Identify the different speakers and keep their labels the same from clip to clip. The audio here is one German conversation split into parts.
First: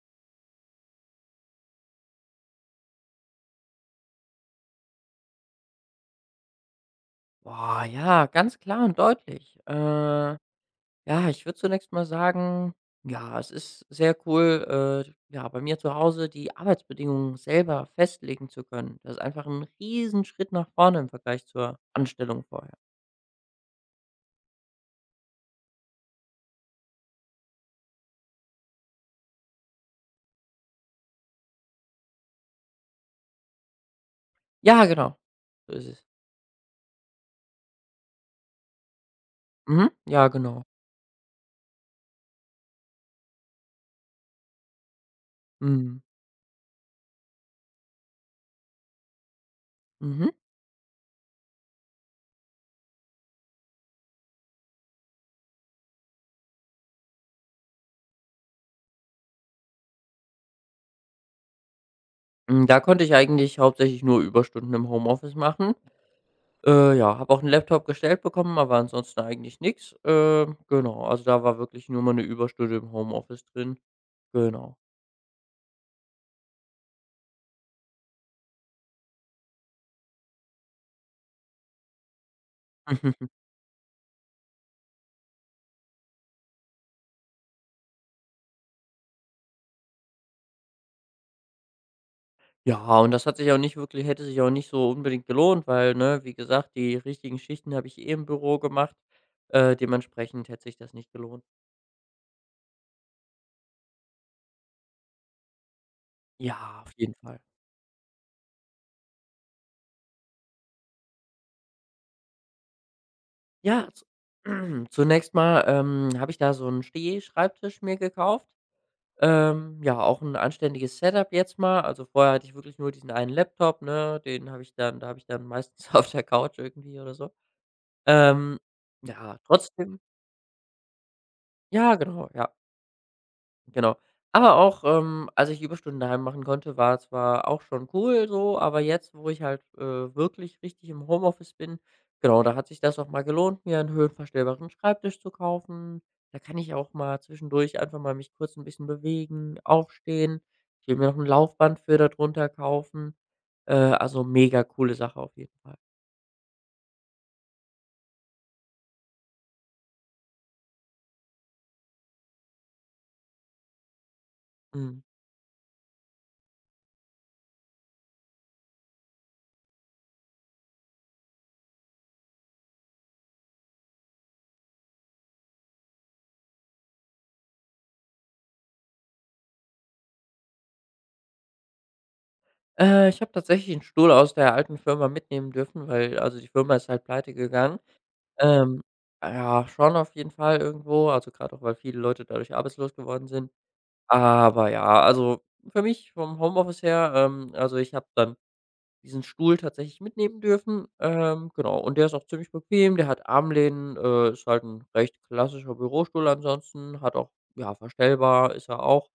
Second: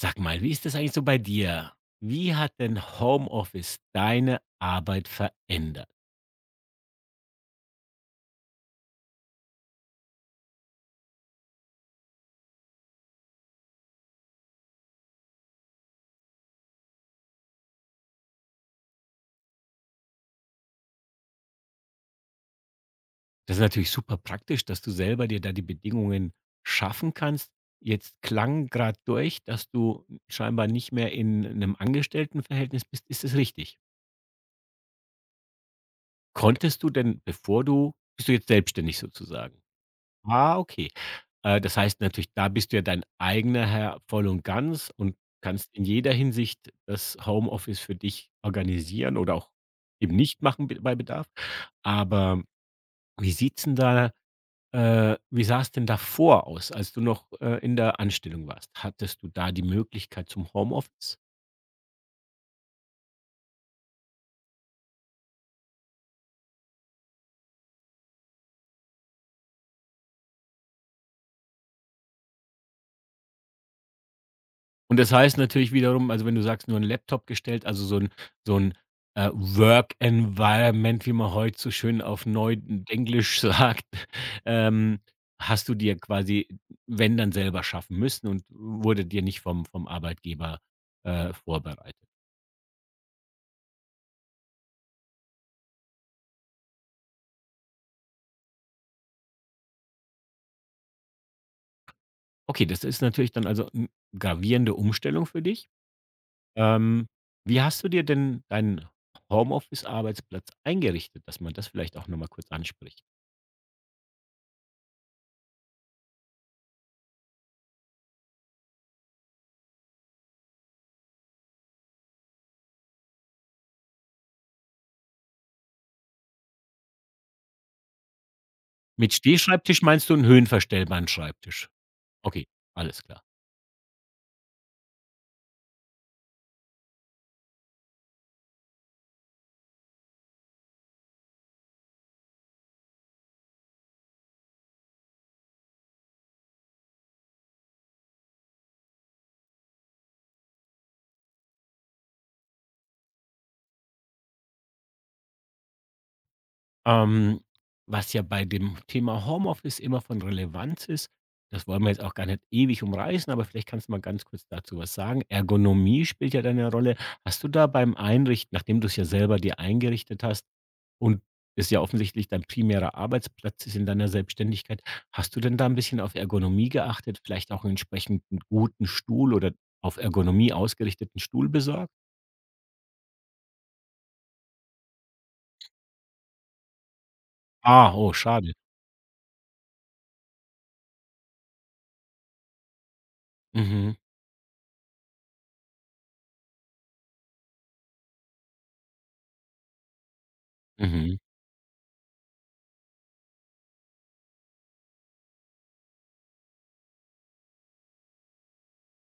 Speaker 1: Sag mal, wie ist das eigentlich so bei dir? Wie hat denn Homeoffice deine Arbeit verändert?
Speaker 2: Boah, ja, ganz klar und deutlich. Ja, ich würde zunächst mal sagen, ja, es ist sehr cool, ja, bei mir zu Hause die Arbeitsbedingungen selber festlegen zu können. Das ist einfach ein Riesenschritt nach vorne im Vergleich zur Anstellung vorher.
Speaker 1: Das ist natürlich super praktisch, dass du selber dir da die Bedingungen schaffen kannst. Jetzt klang gerade durch, dass du scheinbar nicht mehr in einem Angestelltenverhältnis bist. Ist das richtig?
Speaker 2: Ja, genau. So ist es.
Speaker 1: Konntest du denn, bist du jetzt selbstständig sozusagen?
Speaker 2: Mhm. Ja,
Speaker 1: Ah,
Speaker 2: genau.
Speaker 1: okay. Das heißt natürlich, da bist du ja dein eigener Herr voll und ganz und kannst in
Speaker 2: Mhm.
Speaker 1: jeder Hinsicht das Homeoffice für dich organisieren oder auch eben
Speaker 2: Mhm.
Speaker 1: nicht machen be bei Bedarf. Aber wie sieht's denn da wie sah es denn davor aus, als du noch, in der Anstellung warst? Hattest du da die Möglichkeit zum Homeoffice?
Speaker 2: Da konnte ich eigentlich hauptsächlich nur Überstunden im Homeoffice machen. Ja, habe auch einen Laptop gestellt bekommen, aber ansonsten eigentlich nix. Genau, also da war wirklich nur mal eine Überstunde im Homeoffice drin. Genau.
Speaker 1: Und das heißt natürlich wiederum, also, wenn du sagst, nur ein Laptop gestellt, also, so ein Work Environment, wie man heute so schön auf Neudenglisch sagt, ähm, hast du dir quasi, wenn, dann selber schaffen müssen und wurde dir nicht vom Arbeitgeber, vorbereitet.
Speaker 2: Ja, und das hat sich auch nicht wirklich Hätte sich auch nicht so unbedingt gelohnt, weil, ne, wie gesagt, die richtigen Schichten habe ich eh im Büro gemacht. Dementsprechend hätte sich das nicht gelohnt.
Speaker 1: Okay, das ist natürlich dann also 'n gravierende Umstellung für dich.
Speaker 2: Ja, auf
Speaker 1: Ähm,
Speaker 2: jeden Fall.
Speaker 1: Wie hast du dir denn deinen Homeoffice-Arbeitsplatz eingerichtet, dass man das vielleicht auch noch mal kurz anspricht?
Speaker 2: Ja, z Zunächst mal, habe ich da so einen Stehschreibtisch mir gekauft. Ja, auch ein anständiges Setup jetzt mal. Also, vorher hatte ich wirklich nur diesen einen Laptop, ne? Den habe ich dann da habe ich dann meistens auf der Couch irgendwie oder so. Ähm,
Speaker 1: Mit
Speaker 2: ja,
Speaker 1: Stehschreibtisch
Speaker 2: trotzdem,
Speaker 1: meinst du 'n höhenverstellbaren Schreibtisch?
Speaker 2: ja, genau,
Speaker 1: Okay,
Speaker 2: ja.
Speaker 1: alles klar.
Speaker 2: Genau. Aber auch, als ich die Überstunden daheim machen konnte, war zwar auch schon cool so, aber jetzt, wo ich halt, wirklich richtig im Homeoffice bin, genau, da hat sich das auch mal gelohnt, mir einen höhenverstellbaren Schreibtisch zu kaufen. Da kann ich auch mal zwischendurch einfach mal mich kurz ein bisschen bewegen, aufstehen. Ich will mir noch ein Laufband für da drunter kaufen. Also mega coole Sache auf jeden Fall.
Speaker 1: Ähm, Was ja bei dem Thema Homeoffice immer von Relevanz ist, das wollen wir jetzt auch gar nicht ewig umreißen, aber vielleicht kannst du mal ganz kurz dazu was
Speaker 2: Mhm.
Speaker 1: sagen. Ergonomie spielt ja da 'ne Rolle. Hast du da beim Einrichten, nachdem du's ja selber dir eingerichtet hast und es ja offensichtlich dein primärer Arbeitsplatz ist in deiner Selbstständigkeit, hast du denn da 'n bisschen auf Ergonomie geachtet, vielleicht auch 'n entsprechend guten Stuhl oder auf Ergonomie ausgerichteten Stuhl besorgt?
Speaker 2: Ich habe tatsächlich einen Stuhl aus der alten Firma mitnehmen dürfen, weil also die Firma ist halt pleite gegangen.
Speaker 1: Ah, oh, schade.
Speaker 2: Ähm, ja, schon auf jeden Fall irgendwo, also gerade auch, weil viele Leute dadurch arbeitslos geworden sind.
Speaker 1: Mhm,
Speaker 2: Aber ja, also für mich vom Homeoffice her, also ich habe dann diesen Stuhl tatsächlich mitnehmen dürfen,
Speaker 1: mhm,
Speaker 2: genau, und der ist auch ziemlich bequem, der hat Armlehnen, ist halt ein recht klassischer Bürostuhl ansonsten, hat auch ja, verstellbar ist er auch.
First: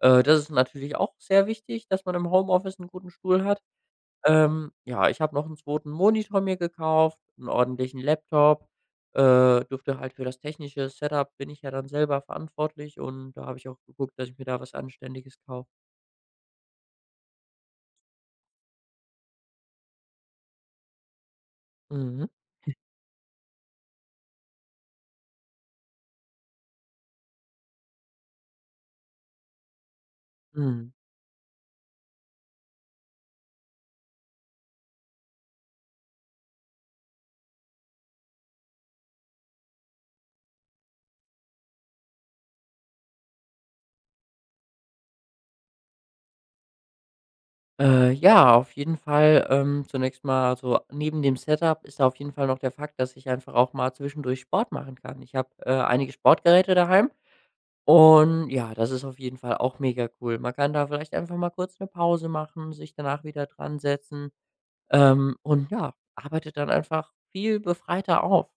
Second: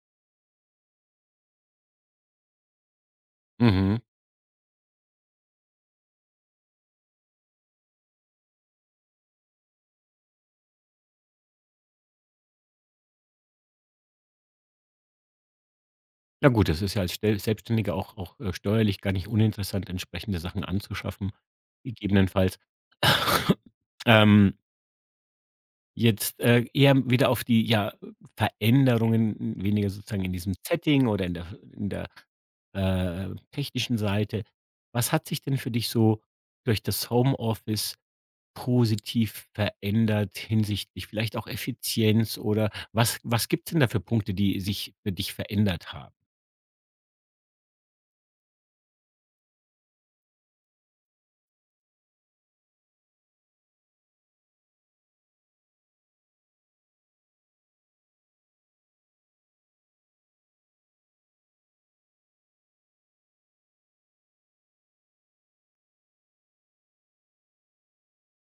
Speaker 2: Das ist natürlich auch sehr wichtig, dass man im Homeoffice einen guten Stuhl hat.
Speaker 1: mhm.
Speaker 2: Ja, ich habe noch einen zweiten Monitor mir gekauft, einen ordentlichen Laptop, durfte halt Für das technische Setup bin ich ja dann selber verantwortlich und da habe ich auch geguckt, dass ich mir da was Anständiges kaufe.
Speaker 1: Ja gut, das ist ja als stell Selbstständiger auch, steuerlich gar nicht uninteressant, entsprechende Sachen anzuschaffen,
Speaker 2: Mhm.
Speaker 1: gegebenenfalls. Ähm, Jetzt, eher wieder auf die, ja, Veränderungen weniger sozusagen in diesem
Speaker 2: Mhm.
Speaker 1: Setting oder in der in der, technischen Seite. Was hat sich denn für dich so durch das Homeoffice positiv verändert hinsichtlich vielleicht auch Effizienz oder was gibt's denn da für Punkte, die sich für dich verändert haben?
Speaker 2: Ja, auf jeden Fall, zunächst mal, also neben dem Setup ist da auf jeden Fall noch der Fakt, dass ich einfach auch mal zwischendurch Sport machen kann. Ich habe, einige Sportgeräte daheim und ja, das ist auf jeden Fall auch mega cool. Man kann da vielleicht einfach mal kurz eine Pause machen, sich danach wieder dran setzen. Und ja, arbeite dann einfach viel befreiter auf.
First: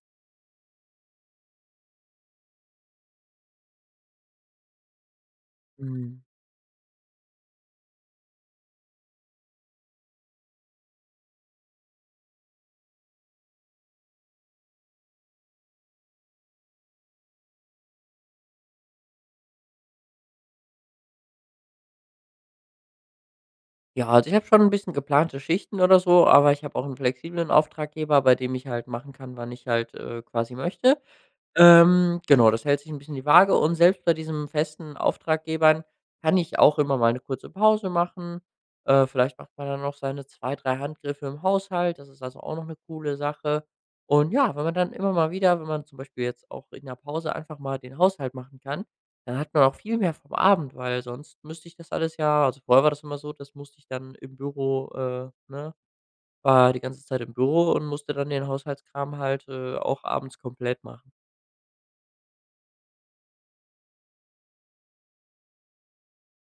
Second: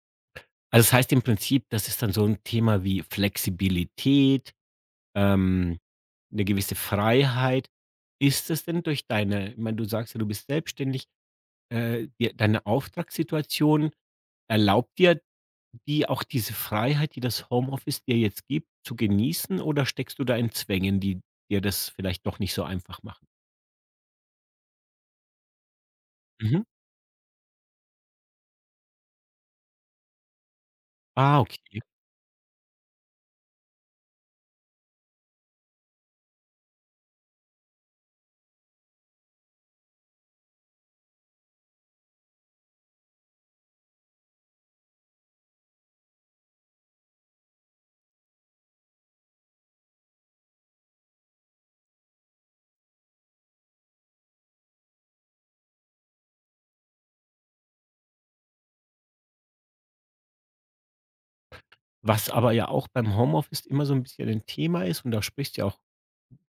Speaker 1: Also, das heißt im Prinzip, das ist dann so ein Thema wie Flexibilität, ähm,
Speaker 2: Mhm.
Speaker 1: 'ne gewisse Freiheit. Ist es denn durch deine ich meine, du sagst ja, du bist selbstständig, dir deine Auftragssituation erlaubt dir die auch diese Freiheit, die das Homeoffice dir jetzt gibt, zu genießen oder steckst du da in Zwängen, die dir das vielleicht doch nicht so einfach machen?
Speaker 2: Ja, also ich habe schon ein bisschen geplante Schichten oder so, aber ich
Speaker 1: Mhm.
Speaker 2: habe auch einen flexiblen Auftraggeber, bei dem ich halt machen kann, wann ich halt, quasi möchte.
Speaker 1: Ah, okay.
Speaker 2: Genau, das hält sich ein bisschen die Waage und selbst bei diesen festen Auftraggebern kann ich auch immer mal eine kurze Pause machen. Vielleicht macht man dann noch seine 2, 3 Handgriffe im Haushalt. Das ist also auch noch eine coole Sache. Und ja, wenn man dann immer mal wieder wenn man zum Beispiel jetzt auch in der Pause einfach mal den Haushalt machen kann, dann hat man auch viel mehr vom Abend, weil sonst müsste ich das alles ja, also vorher war das immer so, das musste ich dann im Büro ne, war die ganze Zeit im Büro und musste dann den Haushaltskram halt, auch abends komplett machen.
Speaker 1: Was aber ja auch beim Homeoffice immer so 'n bisschen ein Thema ist und da sprichst du ja auch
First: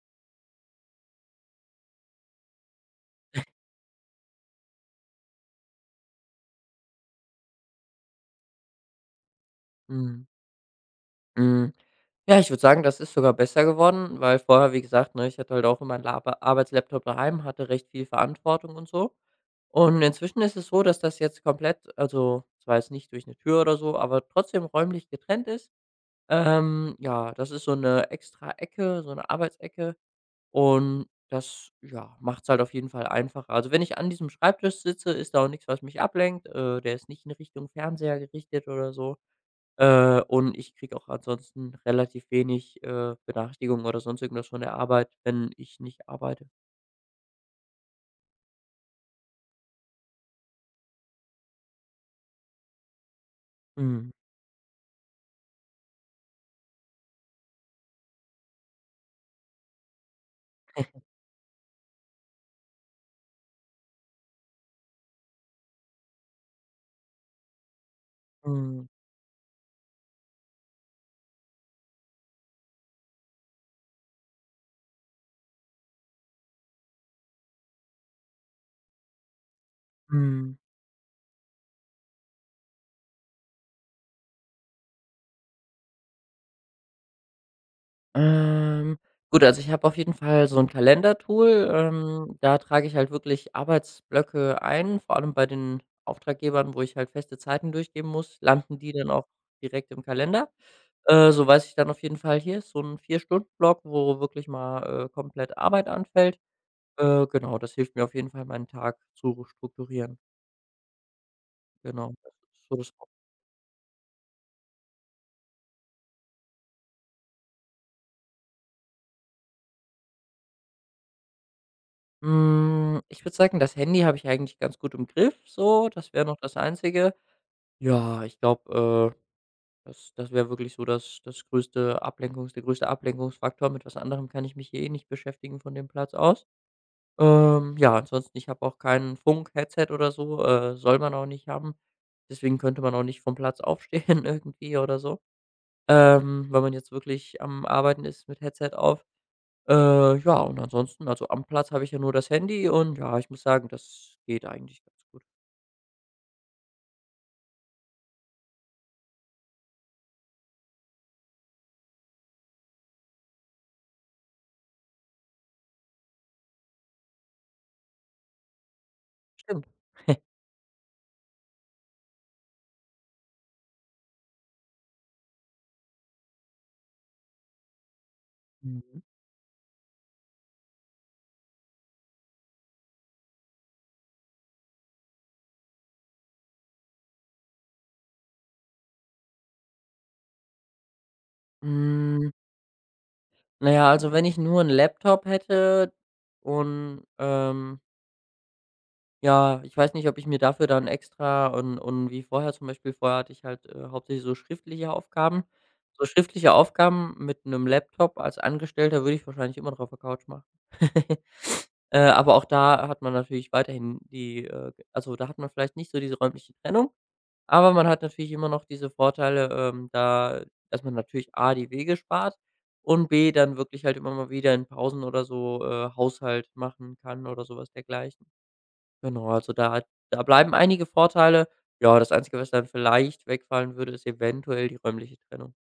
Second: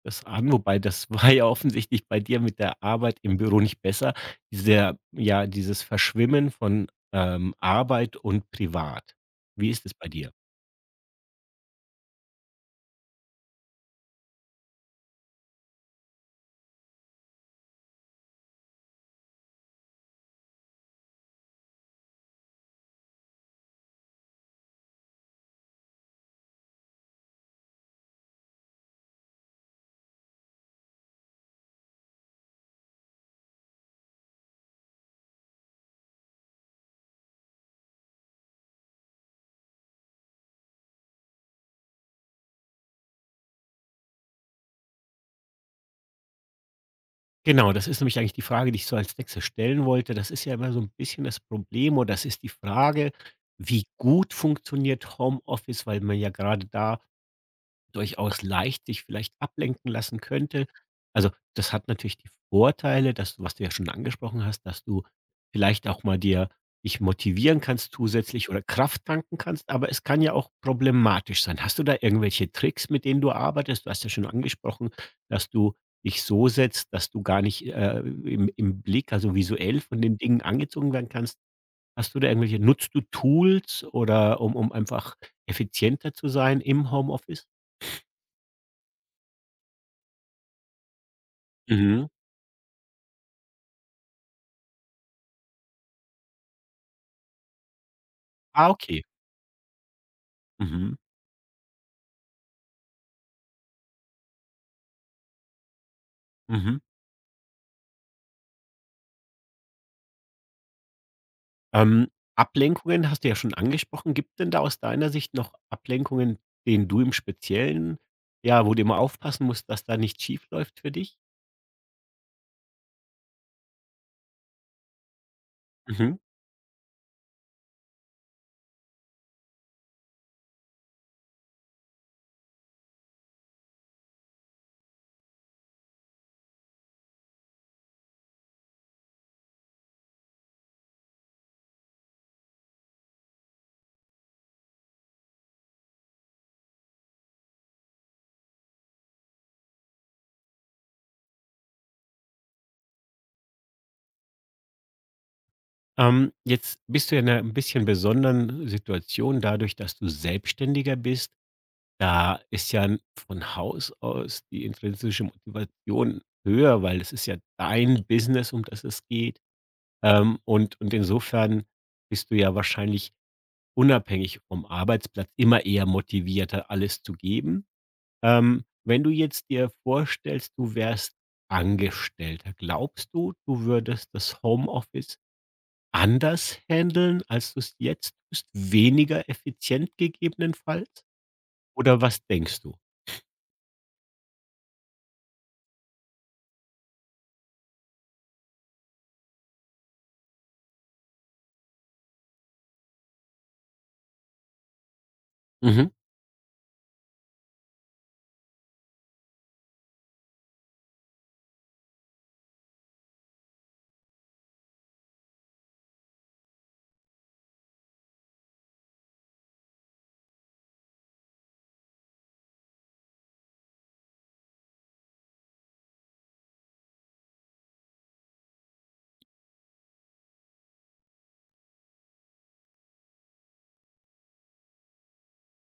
Speaker 1: das an, wobei das war ja offensichtlich bei dir mit der Arbeit im Büro nicht besser. Dieser ja, dieses Verschwimmen von, Arbeit und Privat. Wie ist es bei
Speaker 2: Mhm.
Speaker 1: dir?
Speaker 2: Hm, ja, ich würde sagen, das ist sogar besser geworden, weil vorher, wie gesagt, ne, ich hatte halt auch immer einen Laba Arbeitslaptop daheim, hatte recht viel Verantwortung und so. Und inzwischen ist es so, dass das jetzt komplett, also zwar jetzt nicht durch eine Tür oder so, aber trotzdem räumlich getrennt ist. Ja, das ist so eine extra Ecke, so 'ne Arbeitsecke und das, ja, macht's halt auf jeden Fall einfacher. Also, wenn ich an diesem Schreibtisch sitze, ist da auch nichts, was mich ablenkt. Der ist nicht in Richtung Fernseher gerichtet oder so. Und ich kriege auch ansonsten relativ wenig, Benachrichtigungen oder sonst irgendwas von der Arbeit, wenn ich nicht arbeite.
Speaker 1: Genau, das ist nämlich eigentlich die Frage, die ich so als Nächstes stellen wollte. Das ist ja immer so 'n bisschen das Problem oder das ist die Frage, wie
Speaker 2: Mhm.
Speaker 1: gut funktioniert Homeoffice, weil man ja gerade da durchaus leicht sich vielleicht ablenken lassen könnte. Also, das hat natürlich die Vorteile, dass du was du ja schon angesprochen hast, dass du vielleicht auch mal dir dich motivieren kannst zusätzlich oder
Speaker 2: Mhm.
Speaker 1: Kraft tanken kannst, aber es kann ja auch problematisch sein. Hast du da irgendwelche Tricks, mit denen du arbeitest? Du hast ja schon angesprochen, dass du dich so setzt, dass du gar nicht im Blick, also visuell von den Dingen
Speaker 2: Mhm.
Speaker 1: angezogen werden kannst. Hast du da irgendwelche, nutzt du Tools oder um einfach effizienter zu sein im Homeoffice?
Speaker 2: Ähm. Gut, also ich habe auf jeden Fall so ein Kalendertool,
Speaker 1: Mhm.
Speaker 2: da trage ich halt wirklich Arbeitsblöcke ein, vor allem bei den Auftraggebern, wo ich halt feste Zeiten durchgeben muss,
Speaker 1: Ah,
Speaker 2: landen die
Speaker 1: okay.
Speaker 2: dann auch direkt im Kalender.
Speaker 1: Mhm,
Speaker 2: So weiß ich dann auf jeden Fall, hier ist so 'n 4 Stunden Block, wo wirklich mal, komplett Arbeit anfällt.
Speaker 1: mhm.
Speaker 2: Genau, das hilft mir auf jeden Fall, meinen Tag zu strukturieren.
Speaker 1: Ähm,
Speaker 2: Genau, das ist so das Haupt.
Speaker 1: Ablenkungen hast du ja schon angesprochen. Gibt denn da aus deiner Sicht noch Ablenkungen, denen du im Speziellen ja, wo du immer aufpassen musst, dass da nichts schief läuft für dich?
Speaker 2: Ich würde sagen, das Handy habe ich eigentlich ganz gut im Griff so, das
Speaker 1: Mhm.
Speaker 2: wäre noch das Einzige. Ja, ich glaube, das wäre wirklich so das größte Ablenkungs der größte Ablenkungsfaktor. Mit was anderem kann ich mich hier eh nicht beschäftigen von dem Platz aus. Ja, ansonsten, ich habe auch kein Funk-Headset oder so, soll man auch nicht haben. Deswegen könnte man auch nicht vom Platz aufstehen irgendwie oder so. Wenn man jetzt wirklich am Arbeiten ist mit Headset auf. Ja, und ansonsten, also am Platz habe ich ja nur das Handy und ja, ich muss sagen, das geht eigentlich ganz gut.
Speaker 1: Jetzt bist du ja in einer ein bisschen besonderen Situation dadurch, dass du Selbstständiger bist. Da ist ja 'n von Haus aus die intrinsische Motivation höher, weil es ist ja dein Business, um das es geht.
Speaker 2: Stimmt.
Speaker 1: Und insofern bist du ja wahrscheinlich unabhängig vom Arbeitsplatz immer eher motivierter, alles zu geben.
Speaker 2: Mhm.
Speaker 1: Wenn du jetzt dir vorstellst, du wärst Angestellter, glaubst du, du würdest das Homeoffice anders handeln, als du es jetzt tust? Weniger effizient gegebenenfalls? Oder was
Speaker 2: Hm,
Speaker 1: denkst du?
Speaker 2: na ja, also wenn ich nur 'n Laptop hätte und, ja, ich weiß nicht, ob ich mir dafür dann extra und wie vorher zum Beispiel vorher hatte ich halt, hauptsächlich so schriftliche Aufgaben.
Speaker 1: Mhm.
Speaker 2: So schriftliche Aufgaben mit einem Laptop als Angestellter würde ich wahrscheinlich immer noch auf der Couch machen. Aber auch da hat man natürlich weiterhin die, also, da hat man vielleicht nicht so diese räumliche Trennung, aber man hat natürlich immer noch diese Vorteile, da dass man natürlich A, die Wege spart und B, dann wirklich halt immer mal wieder in Pausen oder so, Haushalt machen kann oder sowas dergleichen. Genau, also da bleiben einige Vorteile. Ja, das Einzige, was dann vielleicht wegfallen würde, ist eventuell die räumliche Trennung.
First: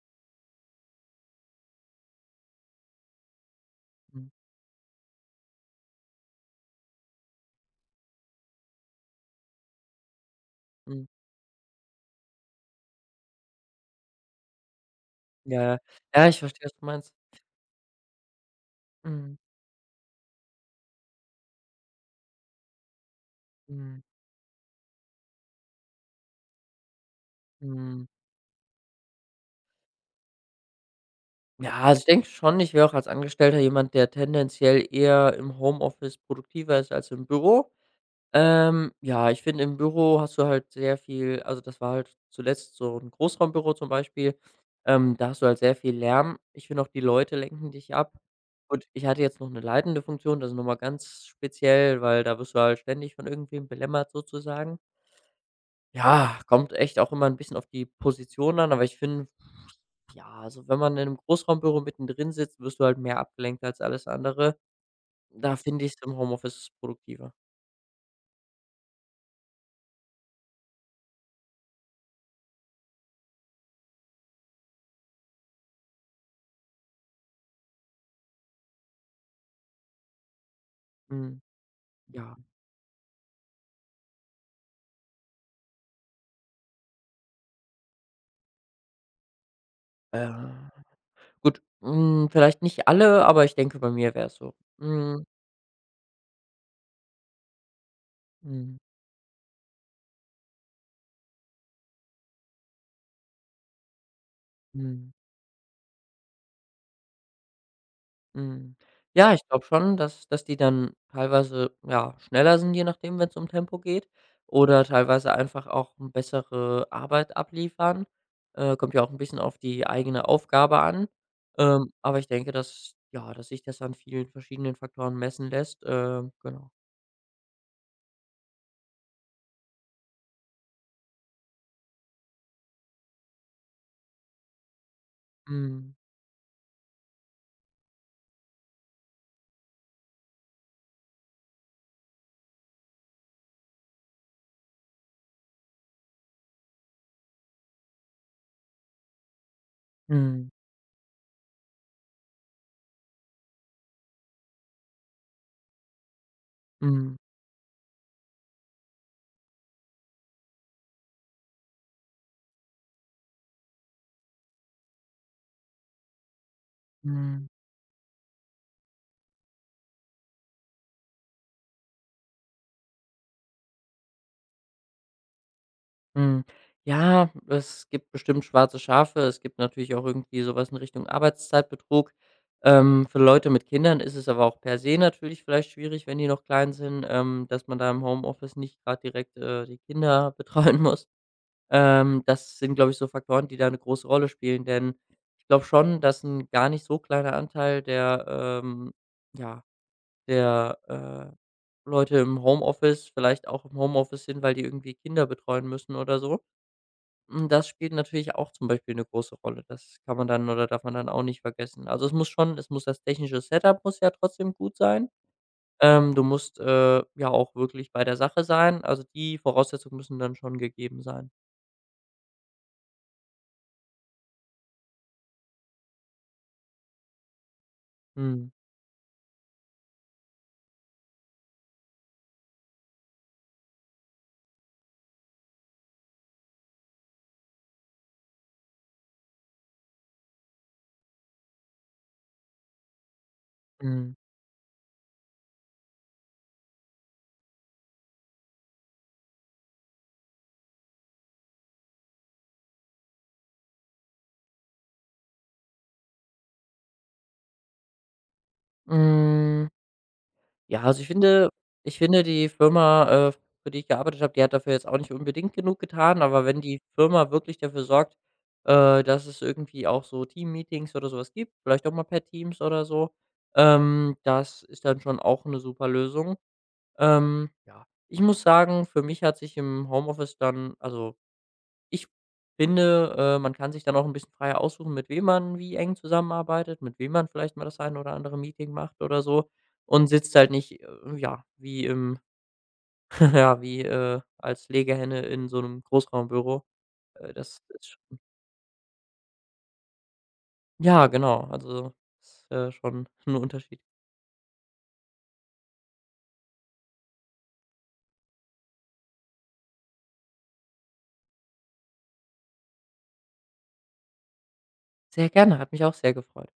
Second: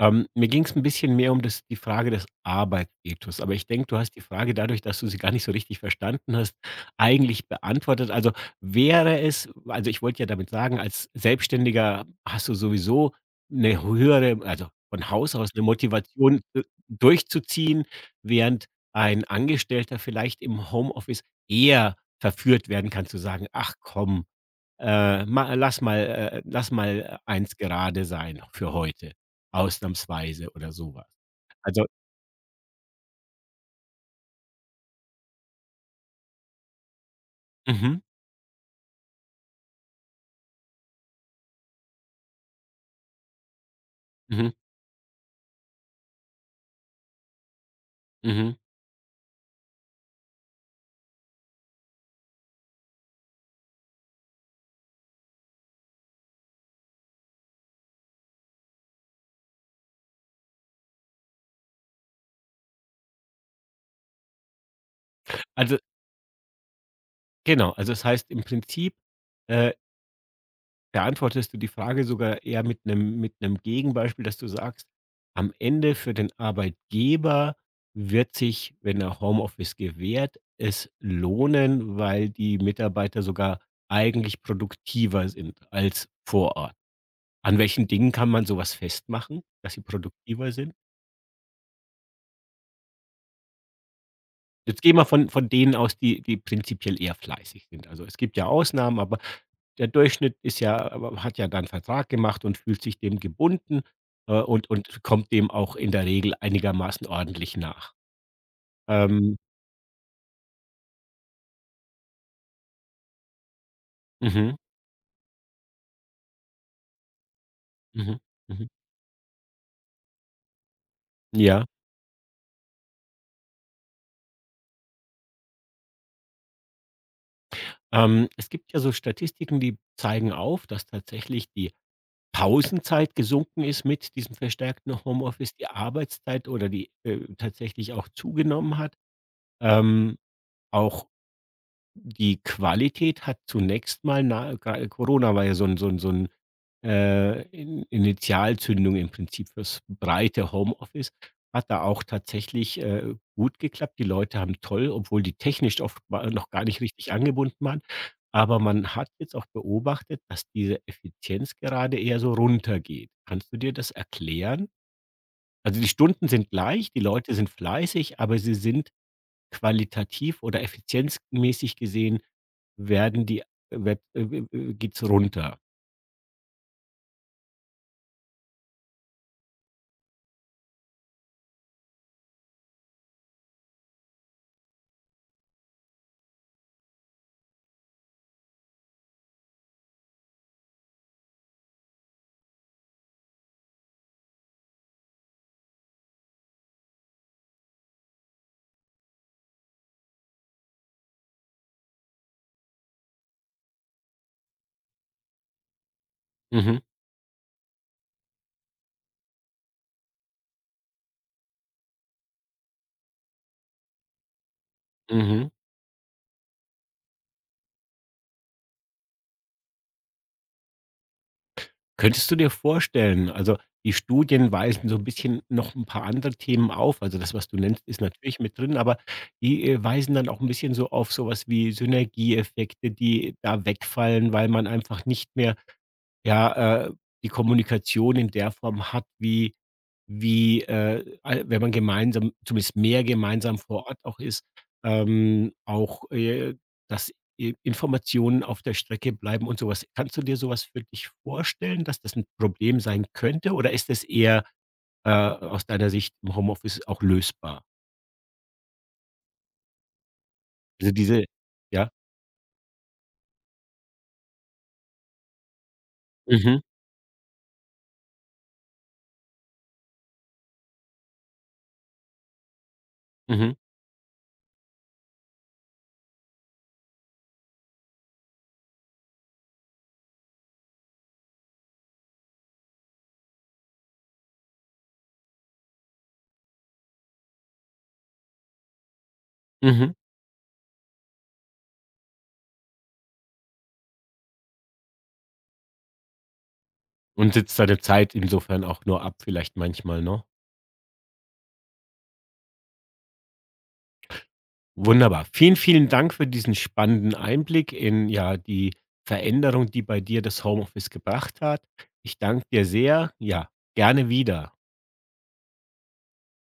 Speaker 1: Mir ging es ein bisschen mehr um das die Frage des Arbeitsethos, aber ich denke, du hast die
Speaker 2: Mhm,
Speaker 1: Frage dadurch, dass du sie gar nicht so richtig verstanden hast, eigentlich beantwortet. Also, wäre es also, ich wollte ja damit sagen,
Speaker 2: mhm.
Speaker 1: als Selbstständiger hast du sowieso eine höhere also, von Haus aus
Speaker 2: Ja,
Speaker 1: eine
Speaker 2: ja. Ja, ich
Speaker 1: Motivation, d
Speaker 2: verstehe, was du meinst.
Speaker 1: durchzuziehen, während ein
Speaker 2: Mhm,
Speaker 1: Angestellter vielleicht im Homeoffice eher verführt werden kann zu sagen: „Ach
Speaker 2: mhm,
Speaker 1: komm, ma lass mal eins
Speaker 2: mhm.
Speaker 1: gerade sein für heute, ausnahmsweise oder sowas.
Speaker 2: Ja,
Speaker 1: Also
Speaker 2: also ich denke schon, ich wäre auch als Angestellter jemand, der tendenziell eher im Homeoffice produktiver ist als im Büro.
Speaker 1: mhm,
Speaker 2: Ja, ich finde, im Büro hast du halt sehr viel, also das war halt zuletzt so ein Großraumbüro zum Beispiel,
Speaker 1: mhm,
Speaker 2: da hast du halt sehr viel Lärm. Ich finde auch, die Leute lenken dich ab.
Speaker 1: mhm.
Speaker 2: Und ich hatte jetzt noch eine leitende Funktion, das ist nochmal ganz speziell, weil da wirst du halt ständig von irgendwem belämmert sozusagen. Ja, kommt echt auch immer ein bisschen auf die Position an, aber ich finde, ja, also wenn man in einem Großraumbüro mittendrin sitzt, wirst du halt mehr abgelenkt als alles andere. Da
Speaker 1: Also,
Speaker 2: finde ich's im Homeoffice produktiver.
Speaker 1: genau, also das heißt im Prinzip, äh, beantwortest du die Frage sogar eher mit einem Gegenbeispiel, dass du sagst: „Am Ende für den Arbeitgeber wird sich, wenn er Homeoffice gewährt, es
Speaker 2: Mhm,
Speaker 1: lohnen, weil
Speaker 2: ja.
Speaker 1: die Mitarbeiter sogar eigentlich produktiver sind als vor Ort.“ An welchen Dingen kann man sowas festmachen, dass sie
Speaker 2: Äh
Speaker 1: produktiver sind?
Speaker 2: Gut, vielleicht nicht alle, aber ich denke, bei mir wäre es so.
Speaker 1: Jetzt gehen wir
Speaker 2: Mhm,
Speaker 1: von denen aus, die prinzipiell eher fleißig sind. Also, es gibt ja
Speaker 2: mhm,
Speaker 1: Ausnahmen, aber der Durchschnitt ist ja aber hat ja dann Vertrag gemacht und fühlt sich dem gebunden, und
Speaker 2: mhm,
Speaker 1: kommt dem auch in der Regel einigermaßen ordentlich nach.
Speaker 2: mhm. Ja,
Speaker 1: Ähm,
Speaker 2: ich glaube schon, dass die dann teilweise, ja, schneller sind, je nachdem, wenn es um Tempo geht
Speaker 1: mhm,
Speaker 2: oder teilweise einfach auch 'n bessere Arbeit abliefern.
Speaker 1: mhm, mhm.
Speaker 2: Kommt ja auch ein bisschen auf die eigene Aufgabe an.
Speaker 1: Ja,
Speaker 2: Aber ich denke, dass ja, dass sich das an vielen verschiedenen Faktoren messen lässt. Genau.
Speaker 1: es gibt ja so Statistiken, die zeigen auf, dass tatsächlich die Pausenzeit gesunken ist mit diesem verstärkten Homeoffice, die
Speaker 2: Mhm.
Speaker 1: Arbeitszeit oder die, tatsächlich auch zugenommen hat. Ähm, auch die Qualität hat zunächst mal na gra Corona war ja so 'n, In Initialzündung im Prinzip fürs
Speaker 2: Mhm.
Speaker 1: breite Homeoffice. Hat da auch tatsächlich, gut geklappt. Die Leute haben toll obwohl die technisch oft mal noch gar nicht richtig
Speaker 2: Mhm.
Speaker 1: angebunden waren. Aber man hat jetzt auch beobachtet, dass diese Effizienz gerade eher so runtergeht. Kannst du dir das erklären? Also, die Stunden sind gleich, die Leute
Speaker 2: Mhm.
Speaker 1: sind fleißig, aber sie sind qualitativ oder effizienzmäßig gesehen werden die Web w geht's runter.
Speaker 2: Hm, ja, es gibt bestimmt schwarze Schafe. Es gibt natürlich auch irgendwie sowas in Richtung Arbeitszeitbetrug. Für Leute mit Kindern ist es aber auch per se natürlich vielleicht schwierig, wenn die noch klein sind, dass man da im Homeoffice nicht gerade direkt, die Kinder betreuen muss. Das sind, glaube ich, so Faktoren, die da eine große Rolle spielen, denn ich glaube schon, dass ein gar nicht so kleiner Anteil der, ja, der, Leute im Homeoffice vielleicht auch im Homeoffice sind, weil die irgendwie Kinder betreuen müssen oder so.
Speaker 1: Mhm,
Speaker 2: Das spielt natürlich auch zum Beispiel eine große Rolle. Das kann man dann oder darf man dann auch nicht vergessen. Also, es muss schon es muss das technische Setup muss ja trotzdem gut sein.
Speaker 1: mhm.
Speaker 2: Du musst, ja auch wirklich bei der Sache sein. Also, die Voraussetzungen müssen dann schon gegeben sein.
Speaker 1: Könntest du dir vorstellen also, die Studien weisen so 'n bisschen noch 'n paar andere Themen auf. Also, das, was du nennst, ist natürlich
Speaker 2: Mhm.
Speaker 1: mit drin, aber die, weisen dann auch 'n bisschen so auf so was wie Synergieeffekte, die da wegfallen, weil man einfach nicht mehr Ja, die Kommunikation in der Form hat, wie, al wenn man gemeinsam zumindest mehr gemeinsam vor Ort
Speaker 2: Mhm.
Speaker 1: auch ist, auch, dass I Informationen auf der Strecke bleiben und sowas. Kannst du dir sowas für dich vorstellen, dass das ein Problem sein könnte oder ist das eher, aus deiner Sicht im Homeoffice auch lösbar?
Speaker 2: Hm. Mm, Ja,
Speaker 1: Also,
Speaker 2: also ich
Speaker 1: diese
Speaker 2: finde,
Speaker 1: ja?
Speaker 2: ich finde, die Firma, für die ich gearbeitet habe, die hat dafür jetzt auch nicht unbedingt genug getan, aber wenn
Speaker 1: Mhm,
Speaker 2: die Firma wirklich dafür sorgt, dass es irgendwie auch so Team-Meetings oder sowas gibt, vielleicht auch mal per Teams oder so,
Speaker 1: mhm,
Speaker 2: das ist dann schon auch eine super Lösung. Ja, ich muss sagen, für mich hat sich im Homeoffice dann also ich finde, man kann sich dann auch ein bisschen freier aussuchen, mit wem man wie eng zusammenarbeitet, mit wem man vielleicht mal das ein oder andere Meeting macht oder so
Speaker 1: mhm.
Speaker 2: und sitzt halt nicht, ja, wie im ja, wie, als Legehenne in so einem Großraumbüro.
Speaker 1: Und sitzt
Speaker 2: Das
Speaker 1: deine
Speaker 2: ist sch
Speaker 1: Zeit insofern auch nur ab vielleicht manchmal, ne?
Speaker 2: ja, genau, also ist, schon ein Unterschied.
Speaker 1: Wunderbar. Vielen, vielen Dank für diesen spannenden Einblick in ja die Veränderung, die bei dir das Homeoffice gebracht hat. Ich danke dir sehr. Ja, gerne wieder.
Speaker 2: Sehr gerne, hat mich auch sehr gefreut.